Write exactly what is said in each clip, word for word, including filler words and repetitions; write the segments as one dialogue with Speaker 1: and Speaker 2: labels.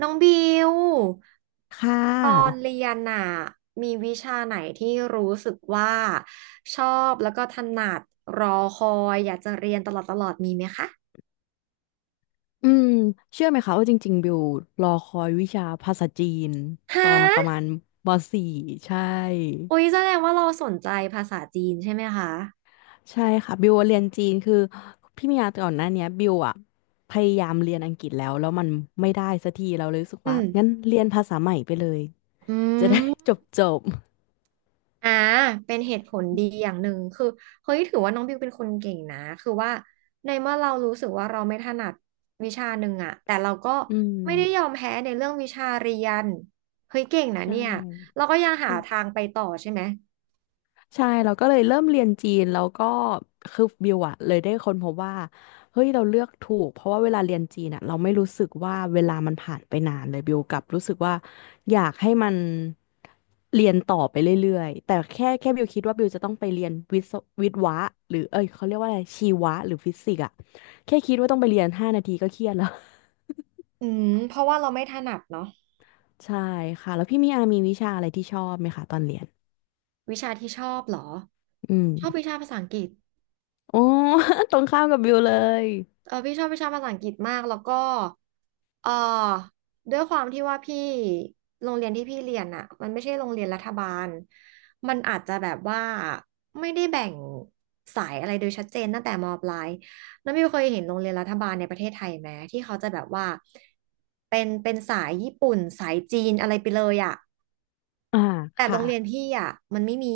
Speaker 1: น้องบิว
Speaker 2: ค่
Speaker 1: ตอน
Speaker 2: ะ
Speaker 1: เรียนน่ะมีวิชาไหนที่รู้สึกว่าชอบแล้วก็ถนัดรอคอยอยากจะเรียนตลอดตลอดมีไหมคะ
Speaker 2: อืมเชื่อไหมคะว่าจริงๆบิวรอคอยวิชาภาษาจีน
Speaker 1: ฮ
Speaker 2: ตอนประมา
Speaker 1: ะ
Speaker 2: ณม .สี่ ใช่
Speaker 1: โอ้ยแสดงว่าเราสนใจภาษาจีนใช่ไหมคะ
Speaker 2: ใช่ค่ะบิวเรียนจีนคือพี่มียาก่อนหน้าเนี้ยบิวอะพยายามเรียนอังกฤษแล้วแล้วมันไม่ได้สักทีเราเลยรู้สึก
Speaker 1: อื
Speaker 2: ว่า
Speaker 1: ม
Speaker 2: งั้นเรียนภาษาใหม่ไปเลย
Speaker 1: อื
Speaker 2: จะได้
Speaker 1: ม
Speaker 2: จบจบ
Speaker 1: อ่าเป็นเหตุผลดีอย่างหนึ่งคือเฮ้ยถือว่าน้องบิวเป็นคนเก่งนะคือว่าในเมื่อเรารู้สึกว่าเราไม่ถนัดวิชาหนึ่งอะแต่เราก็
Speaker 2: อื
Speaker 1: ไม่ได้ยอ
Speaker 2: ม
Speaker 1: มแพ้ในเรื่องวิชาเรียนเฮ้ยเก่งนะ
Speaker 2: ใช่
Speaker 1: เนี่ยเราก็ยังหาทางไปต่อใช่ไหม
Speaker 2: ใช่เราก็เลยเริ่มเรียนจีนแล้วก็คือบิวอะเลยได้ค้นพบว่าเฮ้ยเราเลือกถูกเพราะว่าเวลาเรียนจีนอะเราไม่รู้สึกว่าเวลามันผ่านไปนานเลยบิวกลับรู้สึกว่าอยากให้มันเรียนต่อไปเรื่อยๆแต่แค่แค่บิวคิดว่าบิวจะต้องไปเรียนวิศววิศวะหรือเอ้ยเขาเรียกว่าอะไรชีวะหรือฟิสิกส์อะแค่คิดว่าต้องไปเรียนห้านาทีก็เครียดแล้ว
Speaker 1: อืมเพราะว่าเราไม่ถนัดเนาะ
Speaker 2: ใช่ค่ะแล้วพี่มีอามีวิชาอะไรที่ชอบไหมคะตอนเรียน
Speaker 1: วิชาที่ชอบเหรอ
Speaker 2: อืม
Speaker 1: ชอบวิชาภาษาอังกฤษ
Speaker 2: โอ้ ตรงข้ามกับบิวเลย
Speaker 1: เออพี่ชอบวิชาภาษาอังกฤษมากแล้วก็เออด้วยความที่ว่าพี่โรงเรียนที่พี่เรียนอ่ะมันไม่ใช่โรงเรียนรัฐบาลมันอาจจะแบบว่าไม่ได้แบ่งสายอะไรโดยชัดเจนตั้งแต่มปลายน้องมิวเคยเห็นโรงเรียนรัฐบาลในประเทศไทยไหมที่เขาจะแบบว่าเป็นเป็นสายญี่ปุ่นสายจีนอะไรไปเลยอ่ะ
Speaker 2: อ่า
Speaker 1: แต่โร
Speaker 2: ค่ะ
Speaker 1: งเรียนพี่อ่ะมันไม่มี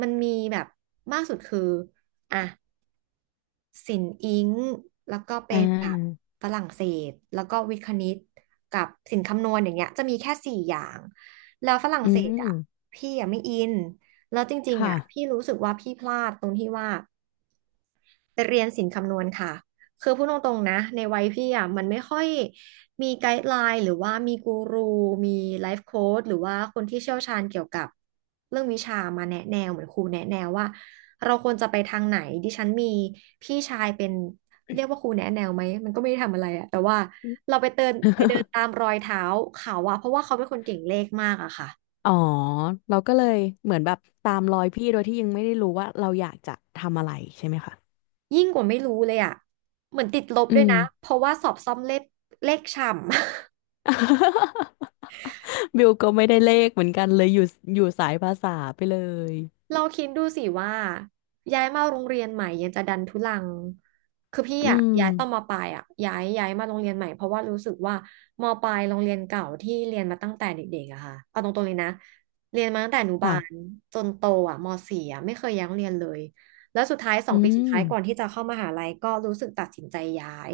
Speaker 1: มันมีแบบมากสุดคืออ่ะ ศิลป์อิงค์แล้วก็
Speaker 2: อ่
Speaker 1: เป็นแบบ
Speaker 2: า
Speaker 1: ฝรั่งเศสแล้วก็วิทย์คณิตกับศิลป์คำนวณอย่างเงี้ยจะมีแค่สี่อย่างแล้วฝรั่ง
Speaker 2: อื
Speaker 1: เศสอ่ะ
Speaker 2: ม
Speaker 1: พี่อ่ะไม่อินแล้วจริงๆ
Speaker 2: ค่ะ
Speaker 1: อ่ะพี่รู้สึกว่าพี่พลาดตรงที่ว่า ไปเรียนศิลป์คำนวณค่ะคือพูดตรงๆนะในวัยพี่อ่ะมันไม่ค่อยมีไกด์ไลน์หรือว่ามีกูรูมีไลฟ์โค้ชหรือว่าคนที่เชี่ยวชาญเกี่ยวกับเรื่องวิชามาแนะแนวเหมือนครูแนะแนวว่าเราควรจะไปทางไหนดิฉันมีพี่ชายเป็นเรียกว่าครูแนะแนวไหมมันก็ไม่ได้ทำอะไรอะแต่ว่าเราไปเดินไปเดินตาม รอยเท้าเขาอะเพราะว่าเขาเป็นคนเก่งเลขมากอะค่ะ
Speaker 2: อ๋อ เราก็เลยเหมือนแบบตามรอยพี่โดยที่ยังไม่ได้รู้ว่าเราอยากจะทำอะไรใช่ไหมคะ
Speaker 1: ยิ่งกว่าไม่รู้เลยอะเหมือนติดลบ
Speaker 2: อื
Speaker 1: ด้วย
Speaker 2: ม
Speaker 1: นะเพราะว่าสอบซ่อมเลขเลขฉ่ำ
Speaker 2: บิวก็ไม่ได้เลขเหมือนกันเลยอยู่อยู่สายภาษาไปเลย
Speaker 1: เราคิดดูสิว่าย้ายมาโรงเรียนใหม่ยังจะดันทุลังคือพี่
Speaker 2: อื
Speaker 1: อะ
Speaker 2: ม
Speaker 1: ย้ายตอนมปลายอะย้ายย้ายมาโรงเรียนใหม่เพราะว่ารู้สึกว่ามปลายโรงเรียนเก่าที่เรียนมาตั้งแต่เด็กๆอะค่ะเอาตรงๆเลยนะเรียนมาตั้งแต่อนุบาล
Speaker 2: ค่ะ
Speaker 1: จนโตอะมสี่อะไม่เคยย้ายโรงเรียนเลยแล้วสุดท้ายสอ
Speaker 2: อื
Speaker 1: งปีสุดท้ายก่อน
Speaker 2: ม
Speaker 1: ที่จะเข้ามหาลัยก็รู้สึกตัดสินใจย้าย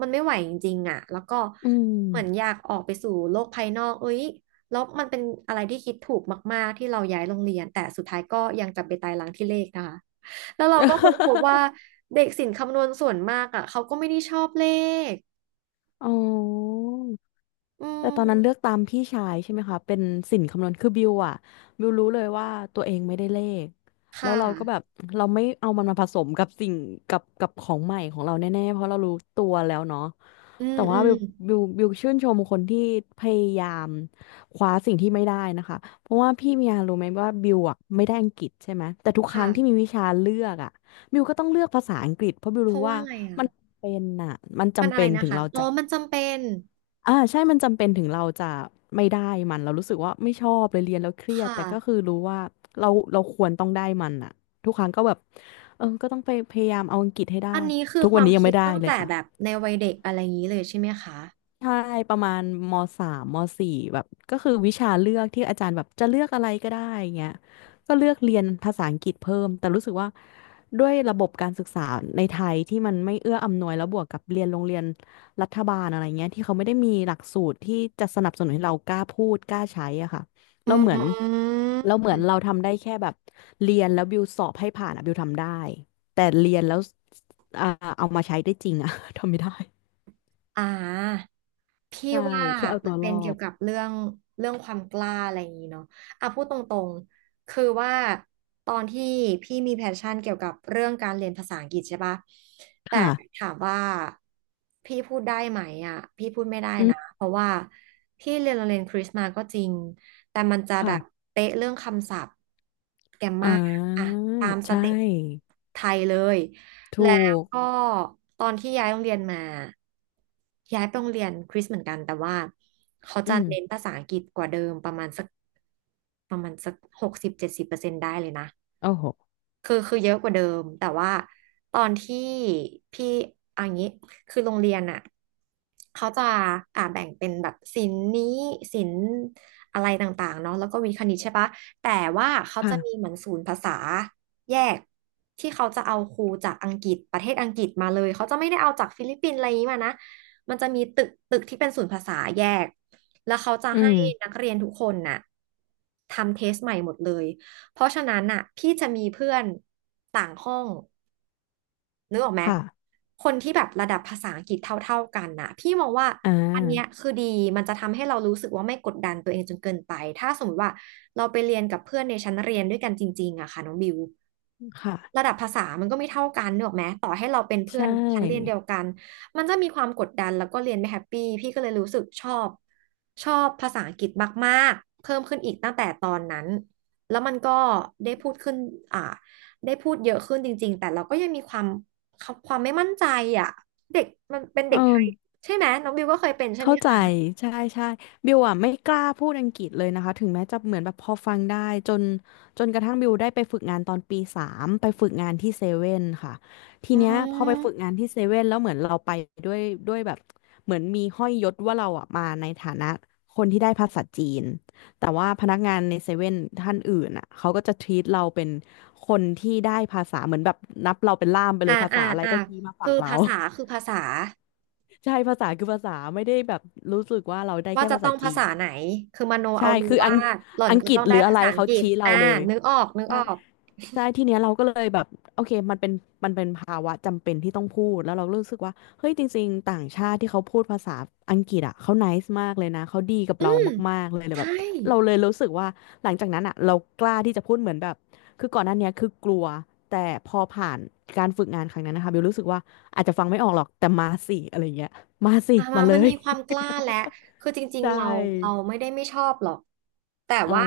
Speaker 1: มันไม่ไหวจริงๆอะแล้วก็
Speaker 2: อืม
Speaker 1: เหมือนอยากออกไปสู่โลกภายนอกเอ้ย แล้วมันเป็นอะไรที่คิดถูกมากๆที่เราย้ายโรงเรียนแต่สุดท้ายก็ยังจำไปตายร้างที่เลขนะคะแล้วเราก็ค้นพบว่า เด็กศิลป์คำนวณส่วนมากอ่ะเขาก็ไม่ได้ชอบเลข
Speaker 2: อ๋อ
Speaker 1: อื
Speaker 2: แต่ตอนนั้นเลือก
Speaker 1: ม
Speaker 2: ตามพี่ชายใช่ไหมคะเป็นสินคำนวณคือบิวอะบิวรู้เลยว่าตัวเองไม่ได้เลขแล้
Speaker 1: ค่ะ
Speaker 2: วเราก็แบบเราไม่เอามันมาผสมกับสิ่งกับกับของใหม่ของเราแน่ๆเพราะเรารู้ตัวแล้วเนาะ
Speaker 1: อืม
Speaker 2: แต่
Speaker 1: อื
Speaker 2: ว่า
Speaker 1: ม
Speaker 2: บิวบิวบิวชื่นชมคนที่พยายามคว้าสิ่งที่ไม่ได้นะคะเพราะว่าพี่มียารู้ไหมว่าบิวอะไม่ได้อังกฤษใช่ไหมแต่ทุก
Speaker 1: ค
Speaker 2: ครั้งที่มี
Speaker 1: ่ะ
Speaker 2: วิชาเลือกอะบิวก็ต้องเลือกภาษาอังกฤษเพราะบิว
Speaker 1: เพ
Speaker 2: รู้
Speaker 1: ราะว่า
Speaker 2: ว่า
Speaker 1: อะไรอ่ะ
Speaker 2: มันเป็นอะมัน
Speaker 1: มัน
Speaker 2: จำ
Speaker 1: อะไร
Speaker 2: เป็น
Speaker 1: นะ
Speaker 2: ถึง
Speaker 1: คะ
Speaker 2: เรา
Speaker 1: อ๋อ
Speaker 2: จะ
Speaker 1: มันจำเป็น
Speaker 2: อ่าใช่มันจำเป็นถึงเราจะไม่ได้มันเรารู้สึกว่าไม่ชอบเลยเรียนแล้วเครียด
Speaker 1: ค่ะ
Speaker 2: แต่ก็คือรู้ว่าเราเราควรต้องได้มันอะทุกครั้งก็แบบเออก็ต้องไปพยายามเอาอังกฤษให้ได้
Speaker 1: อันนี้คือ
Speaker 2: ทุก
Speaker 1: ค
Speaker 2: วัน
Speaker 1: วาม
Speaker 2: นี้ยัง
Speaker 1: คิ
Speaker 2: ไม่
Speaker 1: ด
Speaker 2: ได้
Speaker 1: ตั้ง
Speaker 2: เลย
Speaker 1: แต่
Speaker 2: ค่ะ
Speaker 1: แบบในวัยเด็กอะไรอย่างนี้เลยใช่ไหมคะ
Speaker 2: ใช่ประมาณมสามมสี่แบบก็คือวิชาเลือกที่อาจารย์แบบจะเลือกอะไรก็ได้เงี้ยก็เลือกเรียนภาษาอังกฤษเพิ่มแต่รู้สึกว่าด้วยระบบการศึกษาในไทยที่มันไม่เอื้ออำนวยแล้วบวกกับเรียนโรงเรียนรัฐบาลอะไรเงี้ยที่เขาไม่ได้มีหลักสูตรที่จะสนับสนุนให้เรากล้าพูดกล้าใช้อะค่ะ
Speaker 1: อื
Speaker 2: เราเหมือนเราเหมื
Speaker 1: ม
Speaker 2: อนเราทำได้แค่แบบเรียนแล้วบิวสอบให้ผ่านอะบิวทำได้แต่เรียนแล้วอ่าเอามาใช้ได้จริงอะ ทำไม่ได้
Speaker 1: อ่า พี่
Speaker 2: ใช่
Speaker 1: ว่า
Speaker 2: แค่เอา
Speaker 1: มั
Speaker 2: ตั
Speaker 1: น
Speaker 2: วร
Speaker 1: เป็
Speaker 2: อ
Speaker 1: นเกี่ย
Speaker 2: ด
Speaker 1: วกับเรื่องเรื่องความกล้าอะไรอย่างนี้เนาะอ่ะพูดตรงๆคือว่าตอนที่พี่มีแพชชั่นเกี่ยวกับเรื่องการเรียนภาษาอังกฤษใช่ปะแต่
Speaker 2: ค่ะ
Speaker 1: ถามว่าพี่พูดได้ไหมอ่ะพี่พูดไม่ได้
Speaker 2: อื
Speaker 1: นะ
Speaker 2: ม
Speaker 1: เพราะว่าพี่เรียนโรงเรียนคริสต์มาก็จริงแต่มันจะแบ
Speaker 2: ค่ะ
Speaker 1: บเป๊ะเรื่องคำศัพท์แกรม
Speaker 2: อ่
Speaker 1: มาอ่ะ
Speaker 2: า
Speaker 1: ตามส
Speaker 2: ใช
Speaker 1: เต็ป
Speaker 2: ่
Speaker 1: ไทยเลย แล้
Speaker 2: ถู
Speaker 1: ว
Speaker 2: ก
Speaker 1: ก็ตอนที่ย้ายโรงเรียนมาย้ายไปโรงเรียนคริสเหมือนกันแต่ว่าเขา
Speaker 2: อื
Speaker 1: จะ
Speaker 2: ม
Speaker 1: เน้นภาษาอังกฤษกว่าเดิมประมาณสักประมาณสักหกสิบเจ็ดสิบเปอร์เซ็นต์ได้เลยนะ
Speaker 2: โอ้โห
Speaker 1: คือคือเยอะกว่าเดิมแต่ว่าตอนที่พี่เอันนี้คือโรงเรียนอ่ะเขาจะอ่าแบ่งเป็นแบบศิลป์นี้ศิลป์อะไรต่างๆเนาะแล้วก็วิทย์คณิตใช่ปะแต่ว่าเขาจะมี
Speaker 2: ค่ะ
Speaker 1: เหมือนศูนย์ภาษาแยกที่เขาจะเอาครูจากอังกฤษประเทศอังกฤษมาเลยเขาจะไม่ได้เอาจากฟิลิปปินส์อะไรอย่างนี้มานะมันจะมีตึกตึกที่เป็นศูนย์ภาษาแยกแล้วเขาจะ
Speaker 2: อื
Speaker 1: ให้นั
Speaker 2: ม
Speaker 1: กเรียนทุกคนน่ะทำเทสใหม่หมดเลย เพราะฉะนั้นอ่ะพี่จะมีเพื่อนต่างห้อง นึกออกไหม
Speaker 2: ค่ะ
Speaker 1: คนที่แบบระดับภาษาอังกฤษเท่าๆกันน่ะพี่มองว่า
Speaker 2: อ่
Speaker 1: อันเนี้ย
Speaker 2: า
Speaker 1: คือดีมันจะทำให้เรารู้สึกว่าไม่กดดันตัวเองจนเกินไปถ้าสมมติว่าเราไปเรียนกับเพื่อนในชั้นเรียนด้วยกันจริงๆอะค่ะน้องบิว
Speaker 2: ค่ะ
Speaker 1: ระดับภาษามันก็ไม่เท่ากันเนึกออกไหมต่อให้เราเป็น
Speaker 2: ใช
Speaker 1: เพื่อนชั้นเรียนเดี
Speaker 2: ่
Speaker 1: ยวกันมันจะมีความกดดันแล้วก็เรียนไม่แฮปปี้พี่ก็เลยรู้สึกชอบชอบภาษาอังกฤษมากๆเพิ่มขึ้นอีกตั้งแต่ตอนนั้นแล้วมันก็ได้พูดขึ้นอ่าได้พูดเยอะขึ้นจริงๆแต่เราก็ยังมีความ ความไม่มั่นใจอ่ะเด็กมันเป็น
Speaker 2: เอ
Speaker 1: เด็กไท
Speaker 2: อ
Speaker 1: ยใช่ไหมน้องบิวก็เคยเป็นใช่ไหม
Speaker 2: เข้าใจ
Speaker 1: คะ
Speaker 2: ใช่ใช่บิวอ่ะไม่กล้าพูดอังกฤษเลยนะคะถึงแม้จะเหมือนแบบพอฟังได้จนจนกระทั่งบิวได้ไปฝึกงานตอนปีสามไปฝึกงานที่เซเว่นค่ะที
Speaker 1: อื
Speaker 2: เนี้ยพอไปฝึก
Speaker 1: ม
Speaker 2: งานที่เซเว่นแล้วเหมือนเราไปด้วยด้วยแบบเหมือนมีห้อยยศว่าเราอ่ะมาในฐานะคนที่ได้ภาษาจีนแต่ว่าพนักงานในเซเว่นท่านอื่นอ่ะเขาก็จะทรีตเราเป็นคนที่ได้ภาษาเหมือนแบบนับเราเป็นล่ามไปเล
Speaker 1: อ่า
Speaker 2: ยภา
Speaker 1: อ่า
Speaker 2: ษาอะไร
Speaker 1: อ่า
Speaker 2: ก็ชี้มา
Speaker 1: คื
Speaker 2: ฝั่
Speaker 1: อ
Speaker 2: งเรา
Speaker 1: ภาษาคือภาษา
Speaker 2: ใช่ภาษาคือภาษาไม่ได้แบบรู้สึกว่าเราได้
Speaker 1: ว่า
Speaker 2: แค่
Speaker 1: จะ
Speaker 2: ภา
Speaker 1: ต้
Speaker 2: ษา
Speaker 1: อง
Speaker 2: จี
Speaker 1: ภา
Speaker 2: น
Speaker 1: ษาไหนคือมโน
Speaker 2: ใช่
Speaker 1: เอาเลย
Speaker 2: คืออั
Speaker 1: ว่า
Speaker 2: ง
Speaker 1: หล่อน
Speaker 2: อัง
Speaker 1: ก็
Speaker 2: กฤ
Speaker 1: ต้
Speaker 2: ษ
Speaker 1: อง
Speaker 2: ห
Speaker 1: ได้
Speaker 2: รืออะ
Speaker 1: ภา
Speaker 2: ไร
Speaker 1: ษาอัง
Speaker 2: เขา
Speaker 1: กฤษ
Speaker 2: ชี้เรา
Speaker 1: อ่า
Speaker 2: เลย
Speaker 1: นึกออกนึก
Speaker 2: ใช่
Speaker 1: ออก
Speaker 2: ใช่ทีเนี้ยเราก็เลยแบบโอเคมันเป็นมันเป็นภาวะจำเป็นที่ต้องพูดแล้วเรารู้สึกว่าเฮ้ยจริงๆต่างชาติที่เขาพูดภาษาอังกฤษอ่ะเขา n น c e มากเลยนะเขาดีกับ
Speaker 1: อื
Speaker 2: เรา
Speaker 1: ม
Speaker 2: มากๆเลยเลยแบ
Speaker 1: ใช่
Speaker 2: บเราเลยรู้สึกว่าหลังจากนั้นอ่ะเรากล้าที่จะพูดเหมือนแบบคือก่อนหน้าเนี้ยคือกลัวแต่พอผ่านการฝึกงานครั้งนั้นนะคะบิวรู้สึกว่าอาจจะฟังไม่ออกหรอกแต่มาสิอะไรเงี้ยมาสิ
Speaker 1: อ่า
Speaker 2: มา
Speaker 1: มา
Speaker 2: เล
Speaker 1: มัน
Speaker 2: ย
Speaker 1: มีความกล้าและคือจ ริง
Speaker 2: ใช
Speaker 1: ๆเราเรา
Speaker 2: ่
Speaker 1: ไม่ได้ไม่ชอบหรอกแต่
Speaker 2: อ๋อ
Speaker 1: ว่า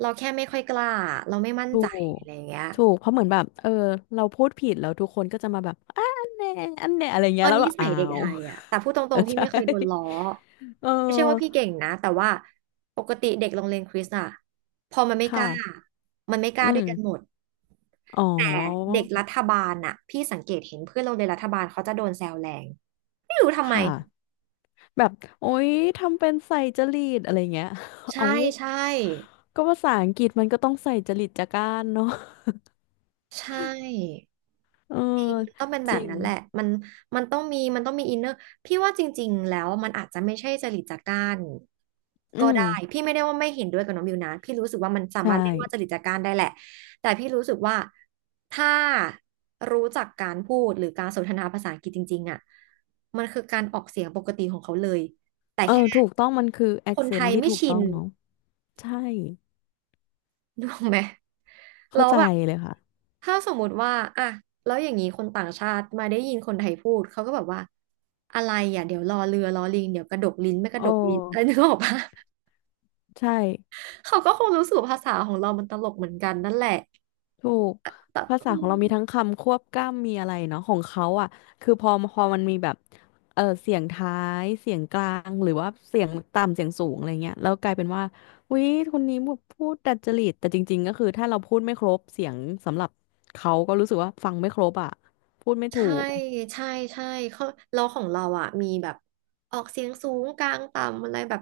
Speaker 1: เราแค่ไม่ค่อยกล้าเราไม่มั่น
Speaker 2: ถู
Speaker 1: ใจ
Speaker 2: ก
Speaker 1: อะไรอย่างเงี้ย
Speaker 2: ถูก เพราะเหมือนแบบเออเราพูดผิดแล้วทุกคนก็จะมาแบบอะอันเน่อันเน่อะไร
Speaker 1: เอ
Speaker 2: เงี้ย
Speaker 1: อ
Speaker 2: แล้ว
Speaker 1: นิ
Speaker 2: แบบ
Speaker 1: สั
Speaker 2: อ้า
Speaker 1: ยเด็ก
Speaker 2: ว
Speaker 1: ไทยอ่ะแต่พูดต ร
Speaker 2: เออ
Speaker 1: งๆพี่
Speaker 2: ใช่
Speaker 1: ไม่เคยโดนล้อ
Speaker 2: เอ
Speaker 1: ไม่ใช่ว่าพี่
Speaker 2: อ
Speaker 1: เก่งนะแต่ว่าปกติเด็กโรงเรียนคริสต์อ่ะพอมันไม่ก
Speaker 2: ค่ะ
Speaker 1: ล้ามันไม่กล้า
Speaker 2: อื
Speaker 1: ด้ว
Speaker 2: ม
Speaker 1: ยกันหมด
Speaker 2: อ๋อ
Speaker 1: แต่เด็กรัฐบาลอ่ะพี่สังเกตเห็นเพื่อนโรงเรียนรัฐบาลเขาจะโดนแซวแรงไม่รู้ทำ
Speaker 2: ค
Speaker 1: ไม
Speaker 2: ่ะ แบบ โอ๊ย ทำเป็นใส่จริตอะไรเงี้ย เอา
Speaker 1: ใช่ใช่
Speaker 2: ก็ภาษาอังกฤษมันก็ต้องใส่จริตจาก้านเนาะ
Speaker 1: ใช่
Speaker 2: เออ
Speaker 1: จริงมันต้องเป็นแบ
Speaker 2: จริ
Speaker 1: บ
Speaker 2: ง
Speaker 1: นั้นแหละมันมันต้องมีมันต้องมีอินเนอร์พี่ว่าจริงๆแล้วมันอาจจะไม่ใช่จริตจากร้าน
Speaker 2: อื
Speaker 1: ก็
Speaker 2: ม
Speaker 1: ได้พี่ไม่ได้ว่าไม่เห็นด้วยกับน้องบิวนะพี่รู้สึกว่ามันสา
Speaker 2: ใช่
Speaker 1: มารถเรียกว่าจริตจากร้านได้แหละแต่พี่รู้สึกว่าถ้ารู้จักการพูดหรือการสนทนาภาษาอังกฤษจริงๆอ่ะมันคือการออกเสียงปกติของเขาเลยแต่
Speaker 2: เออ
Speaker 1: แค่
Speaker 2: ถูกต้องมันคือ
Speaker 1: คนไท
Speaker 2: accent
Speaker 1: ย
Speaker 2: ที่
Speaker 1: ไม่
Speaker 2: ถูก
Speaker 1: ชิ
Speaker 2: ต้อ
Speaker 1: น
Speaker 2: งเนาะใช่
Speaker 1: ถูกออกไหมแล้
Speaker 2: เข้า
Speaker 1: ว
Speaker 2: ใจ
Speaker 1: แบบ
Speaker 2: เลยค่ะ
Speaker 1: ถ้าสมมุติว่าอ่ะแล้วอย่างนี้คนต่างชาติมาได้ยินคนไทยพูด เขาก็แบบว่า อะไรอ่ะเดี๋ยวรอเรือรอลิงเดี๋ยวกระดกลิ้นไม่ก
Speaker 2: โอ
Speaker 1: ระดกลิ้น อะไร
Speaker 2: ้
Speaker 1: นึกออกปะ
Speaker 2: ใช่
Speaker 1: เขาก็คงรู้สึกว่าภาษาของเรา มันตลกเหมือนกันนั่นแหละ
Speaker 2: ถูก
Speaker 1: แต่
Speaker 2: ภาษา
Speaker 1: อื
Speaker 2: ของเรา
Speaker 1: ม
Speaker 2: มีทั้งคำควบกล้ำมีอะไรเนาะของเขาอ่ะคือพอพอมันมีแบบเออเสียงท้ายเสียงกลางหรือว่าเสียงต่ำเสียงสูงอะไรเงี้ยแล้วกลายเป็นว่าอุ๊ยคนนี้แบบพูดดัดจริตแต่จริงๆก็คือถ้าเราพูดไม่ครบเสียงสำหรับเขาก็รู้สึกว่าฟังไม่ครบอ่ะพูดไม่ถู
Speaker 1: ใช่
Speaker 2: ก
Speaker 1: ใช่ใช่เขาเราของเราอ่ะมีแบบออกเสียงสูงกลางต่ำอะไรแบบ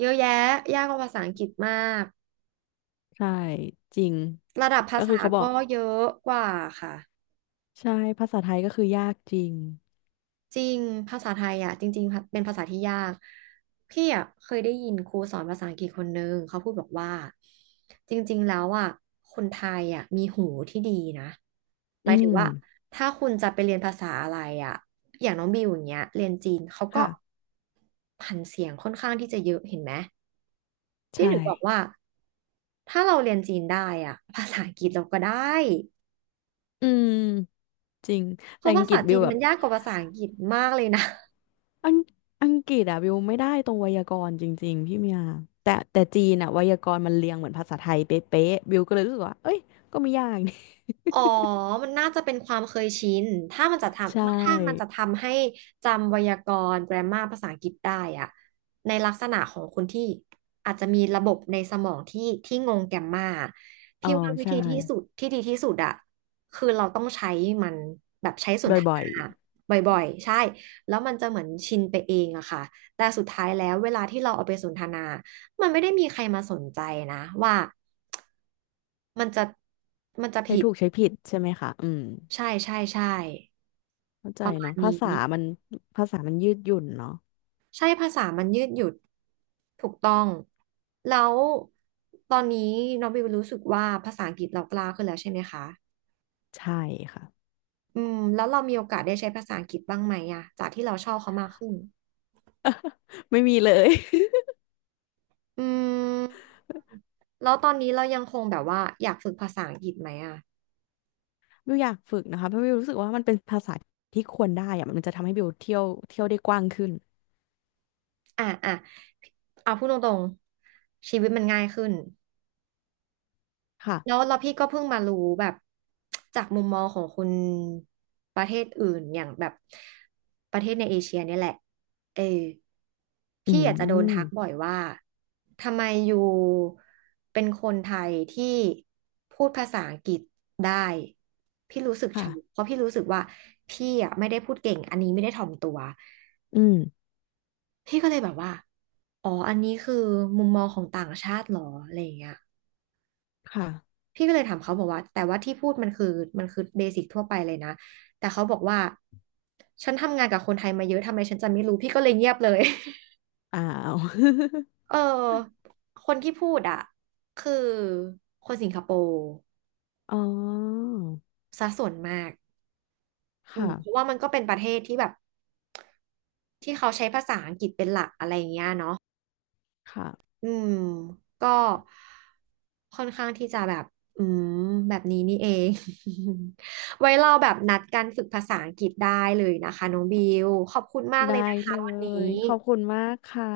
Speaker 1: เยอะแยะ ยากกว่าภาษาอังกฤษมาก
Speaker 2: ใช่จริง
Speaker 1: ระดับภา
Speaker 2: ก็คือ
Speaker 1: ษา
Speaker 2: เขาบอก
Speaker 1: ก็เยอะกว่าค่ะ
Speaker 2: ใช่ภาษาไทยก็คือยากจริง
Speaker 1: จริงภาษาไทยอ่ะจริงๆเป็นภาษาที่ยากพี่อ่ะเคยได้ยินครูสอนภาษาอังกฤษคนนึงเขาพูดบอกว่าจริงๆแล้วอ่ะคนไทยอ่ะมีหูที่ดีนะห
Speaker 2: อื
Speaker 1: มายถึง
Speaker 2: ม
Speaker 1: ว่าถ้าคุณจะไปเรียนภาษาอะไรอ่ะอย่างน้องบิวอย่างเงี้ยเรียนจีนเขาก็
Speaker 2: ค่ะ
Speaker 1: ผันเสียงค่อนข้างที่จะเยอะเห็นไหมพี่
Speaker 2: ใช่
Speaker 1: ถึงบอกว่าถ้าเราเรียนจีนได้อ่ะภาษาอังกฤษเราก็ได้
Speaker 2: อืมจริง
Speaker 1: เพ
Speaker 2: แต่
Speaker 1: ราะ
Speaker 2: อั
Speaker 1: ภา
Speaker 2: งกฤ
Speaker 1: ษา
Speaker 2: ษบิ
Speaker 1: จี
Speaker 2: ว
Speaker 1: น
Speaker 2: แบ
Speaker 1: มั
Speaker 2: บ
Speaker 1: นยากกว่าภาษาอังกฤษมากเลยนะ
Speaker 2: อังอังกฤษอะวิวไม่ได้ตรงไวยากรณ์จริงๆพี่เมียแต่แต่จีนอะไวยากรณ์มันเรียงเหมือนภาษาไทยเป๊ะๆวิวก็เลยรู้สึกว่าเอ้ยก็ไม่ยาก นี่
Speaker 1: อ๋อ มันน่าจะเป็นความเคยชินถ้ามันจะท
Speaker 2: ใช
Speaker 1: ำถ้ามันจะ
Speaker 2: ่
Speaker 1: ทำให้จำไวยากรณ์ แกรมมาร์ ภาษาอังกฤษได้อะในลักษณะของคนที่อาจจะมีระบบในสมองที่ที่งง เอ เอ็ม เอ็ม มา
Speaker 2: อ๋อ
Speaker 1: พี่ว่าวิ
Speaker 2: ใช่
Speaker 1: ธีที่สุดที่ดีที่สุดอะคือเราต้องใช้มันแบบใช้สนท
Speaker 2: บ่อ
Speaker 1: นา
Speaker 2: ย
Speaker 1: บ่อยๆ ใช่ แล้วมันจะเหมือนชินไปเองอะค่ะแต่สุดท้ายแล้วเวลาที่เราเอาไปสนทนา มันไม่ได้มีใครมาสนใจนะว่ามันจะมันจะ
Speaker 2: ๆใช้
Speaker 1: ผิด
Speaker 2: ถูกใช้ผิดใช่ไหมคะอืม
Speaker 1: ใช่ใช่ใช่
Speaker 2: เข้าใจ
Speaker 1: ประมาณ
Speaker 2: เนาะภา
Speaker 1: นี้
Speaker 2: ษามันภาษามันยืดหยุ่นเนาะ
Speaker 1: ใช่ภาษามันยืดหยุ่นถูกต้องแล้วตอนนี้น้องบิวรู้สึกว่าภาษาอังกฤษเรากล้าขึ้นแล้วใช่ไหมคะ
Speaker 2: ใช่ค่ะ
Speaker 1: อืมแล้วเรามีโอกาสได้ใช้ภาษาอังกฤษบ้างไหมอะจากที่เราชอบเขามากขึ้น
Speaker 2: ไม่มีเลย
Speaker 1: อืมแล้วตอนนี้เรายังคงแบบว่าอยากฝึกภาษาอังกฤษไหมอะ
Speaker 2: วิวอยากฝึกนะคะเพราะวิวรู้สึกว่ามันเป็นภาษาที่ควรได้อะมันจะทำให้วิวเที่ยวเที่ยวได้กว้างขึ้น
Speaker 1: อ่ะอ่ะเอาพูดตรงๆชีวิตมันง่ายขึ้น แล้ว
Speaker 2: ค่ะ
Speaker 1: แล้วพี่ก็เพิ่งมารู้แบบจากมุมมองของคนประเทศอื่นอย่างแบบประเทศในเอเชียเนี่ยแหละเออ
Speaker 2: อื
Speaker 1: พี่อาจจะโดนทักบ่
Speaker 2: ม
Speaker 1: อยว่าทำไมอยู่เป็นคนไทยที่พูดภาษาอังกฤษได้พี่รู้สึกช็อก
Speaker 2: ค่ะ
Speaker 1: เพราะพี่รู้สึกว่าพี่อ่ะไม่ได้พูดเก่งอันนี้ไม่ได้ถ่อมตัว
Speaker 2: อืม
Speaker 1: พี่ก็เลยแบบว่าอ๋ออันนี้คือมุมมองของต่างชาติเหรออะไรอย่างเงี้ย
Speaker 2: ค่ะ
Speaker 1: พี่ก็เลยถามเขาบอกว่าแต่ว่าที่พูดมันคือมันคือเบสิกทั่วไปเลยนะแต่เขาบอกว่าฉันทำงานกับคนไทยมาเยอะทำไมฉันจะไม่รู้พี่ก็เลยเงียบเลย
Speaker 2: อ้าว
Speaker 1: เออคนที่พูดอ่ะคือคนสิงคโปร์
Speaker 2: อ๋อ
Speaker 1: ซะส่วนมากอืม
Speaker 2: ค่ะ
Speaker 1: เพราะว่ามันก็เป็นประเทศที่แบบที่เขาใช้ภาษาอังกฤษเป็นหลักอะไรอย่างเงี้ยเนาะ
Speaker 2: ค่ะ
Speaker 1: อืมก็ค่อนข้างที่จะแบบอืมแบบนี้นี่เอง ไว้เราแบบนัดกันฝึกภาษาอังกฤษได้เลยนะคะน้องบิวขอบคุณมากเล
Speaker 2: ได้
Speaker 1: ยนะ
Speaker 2: เล
Speaker 1: คะวัน
Speaker 2: ย
Speaker 1: นี้
Speaker 2: ขอบคุณมากค่ะ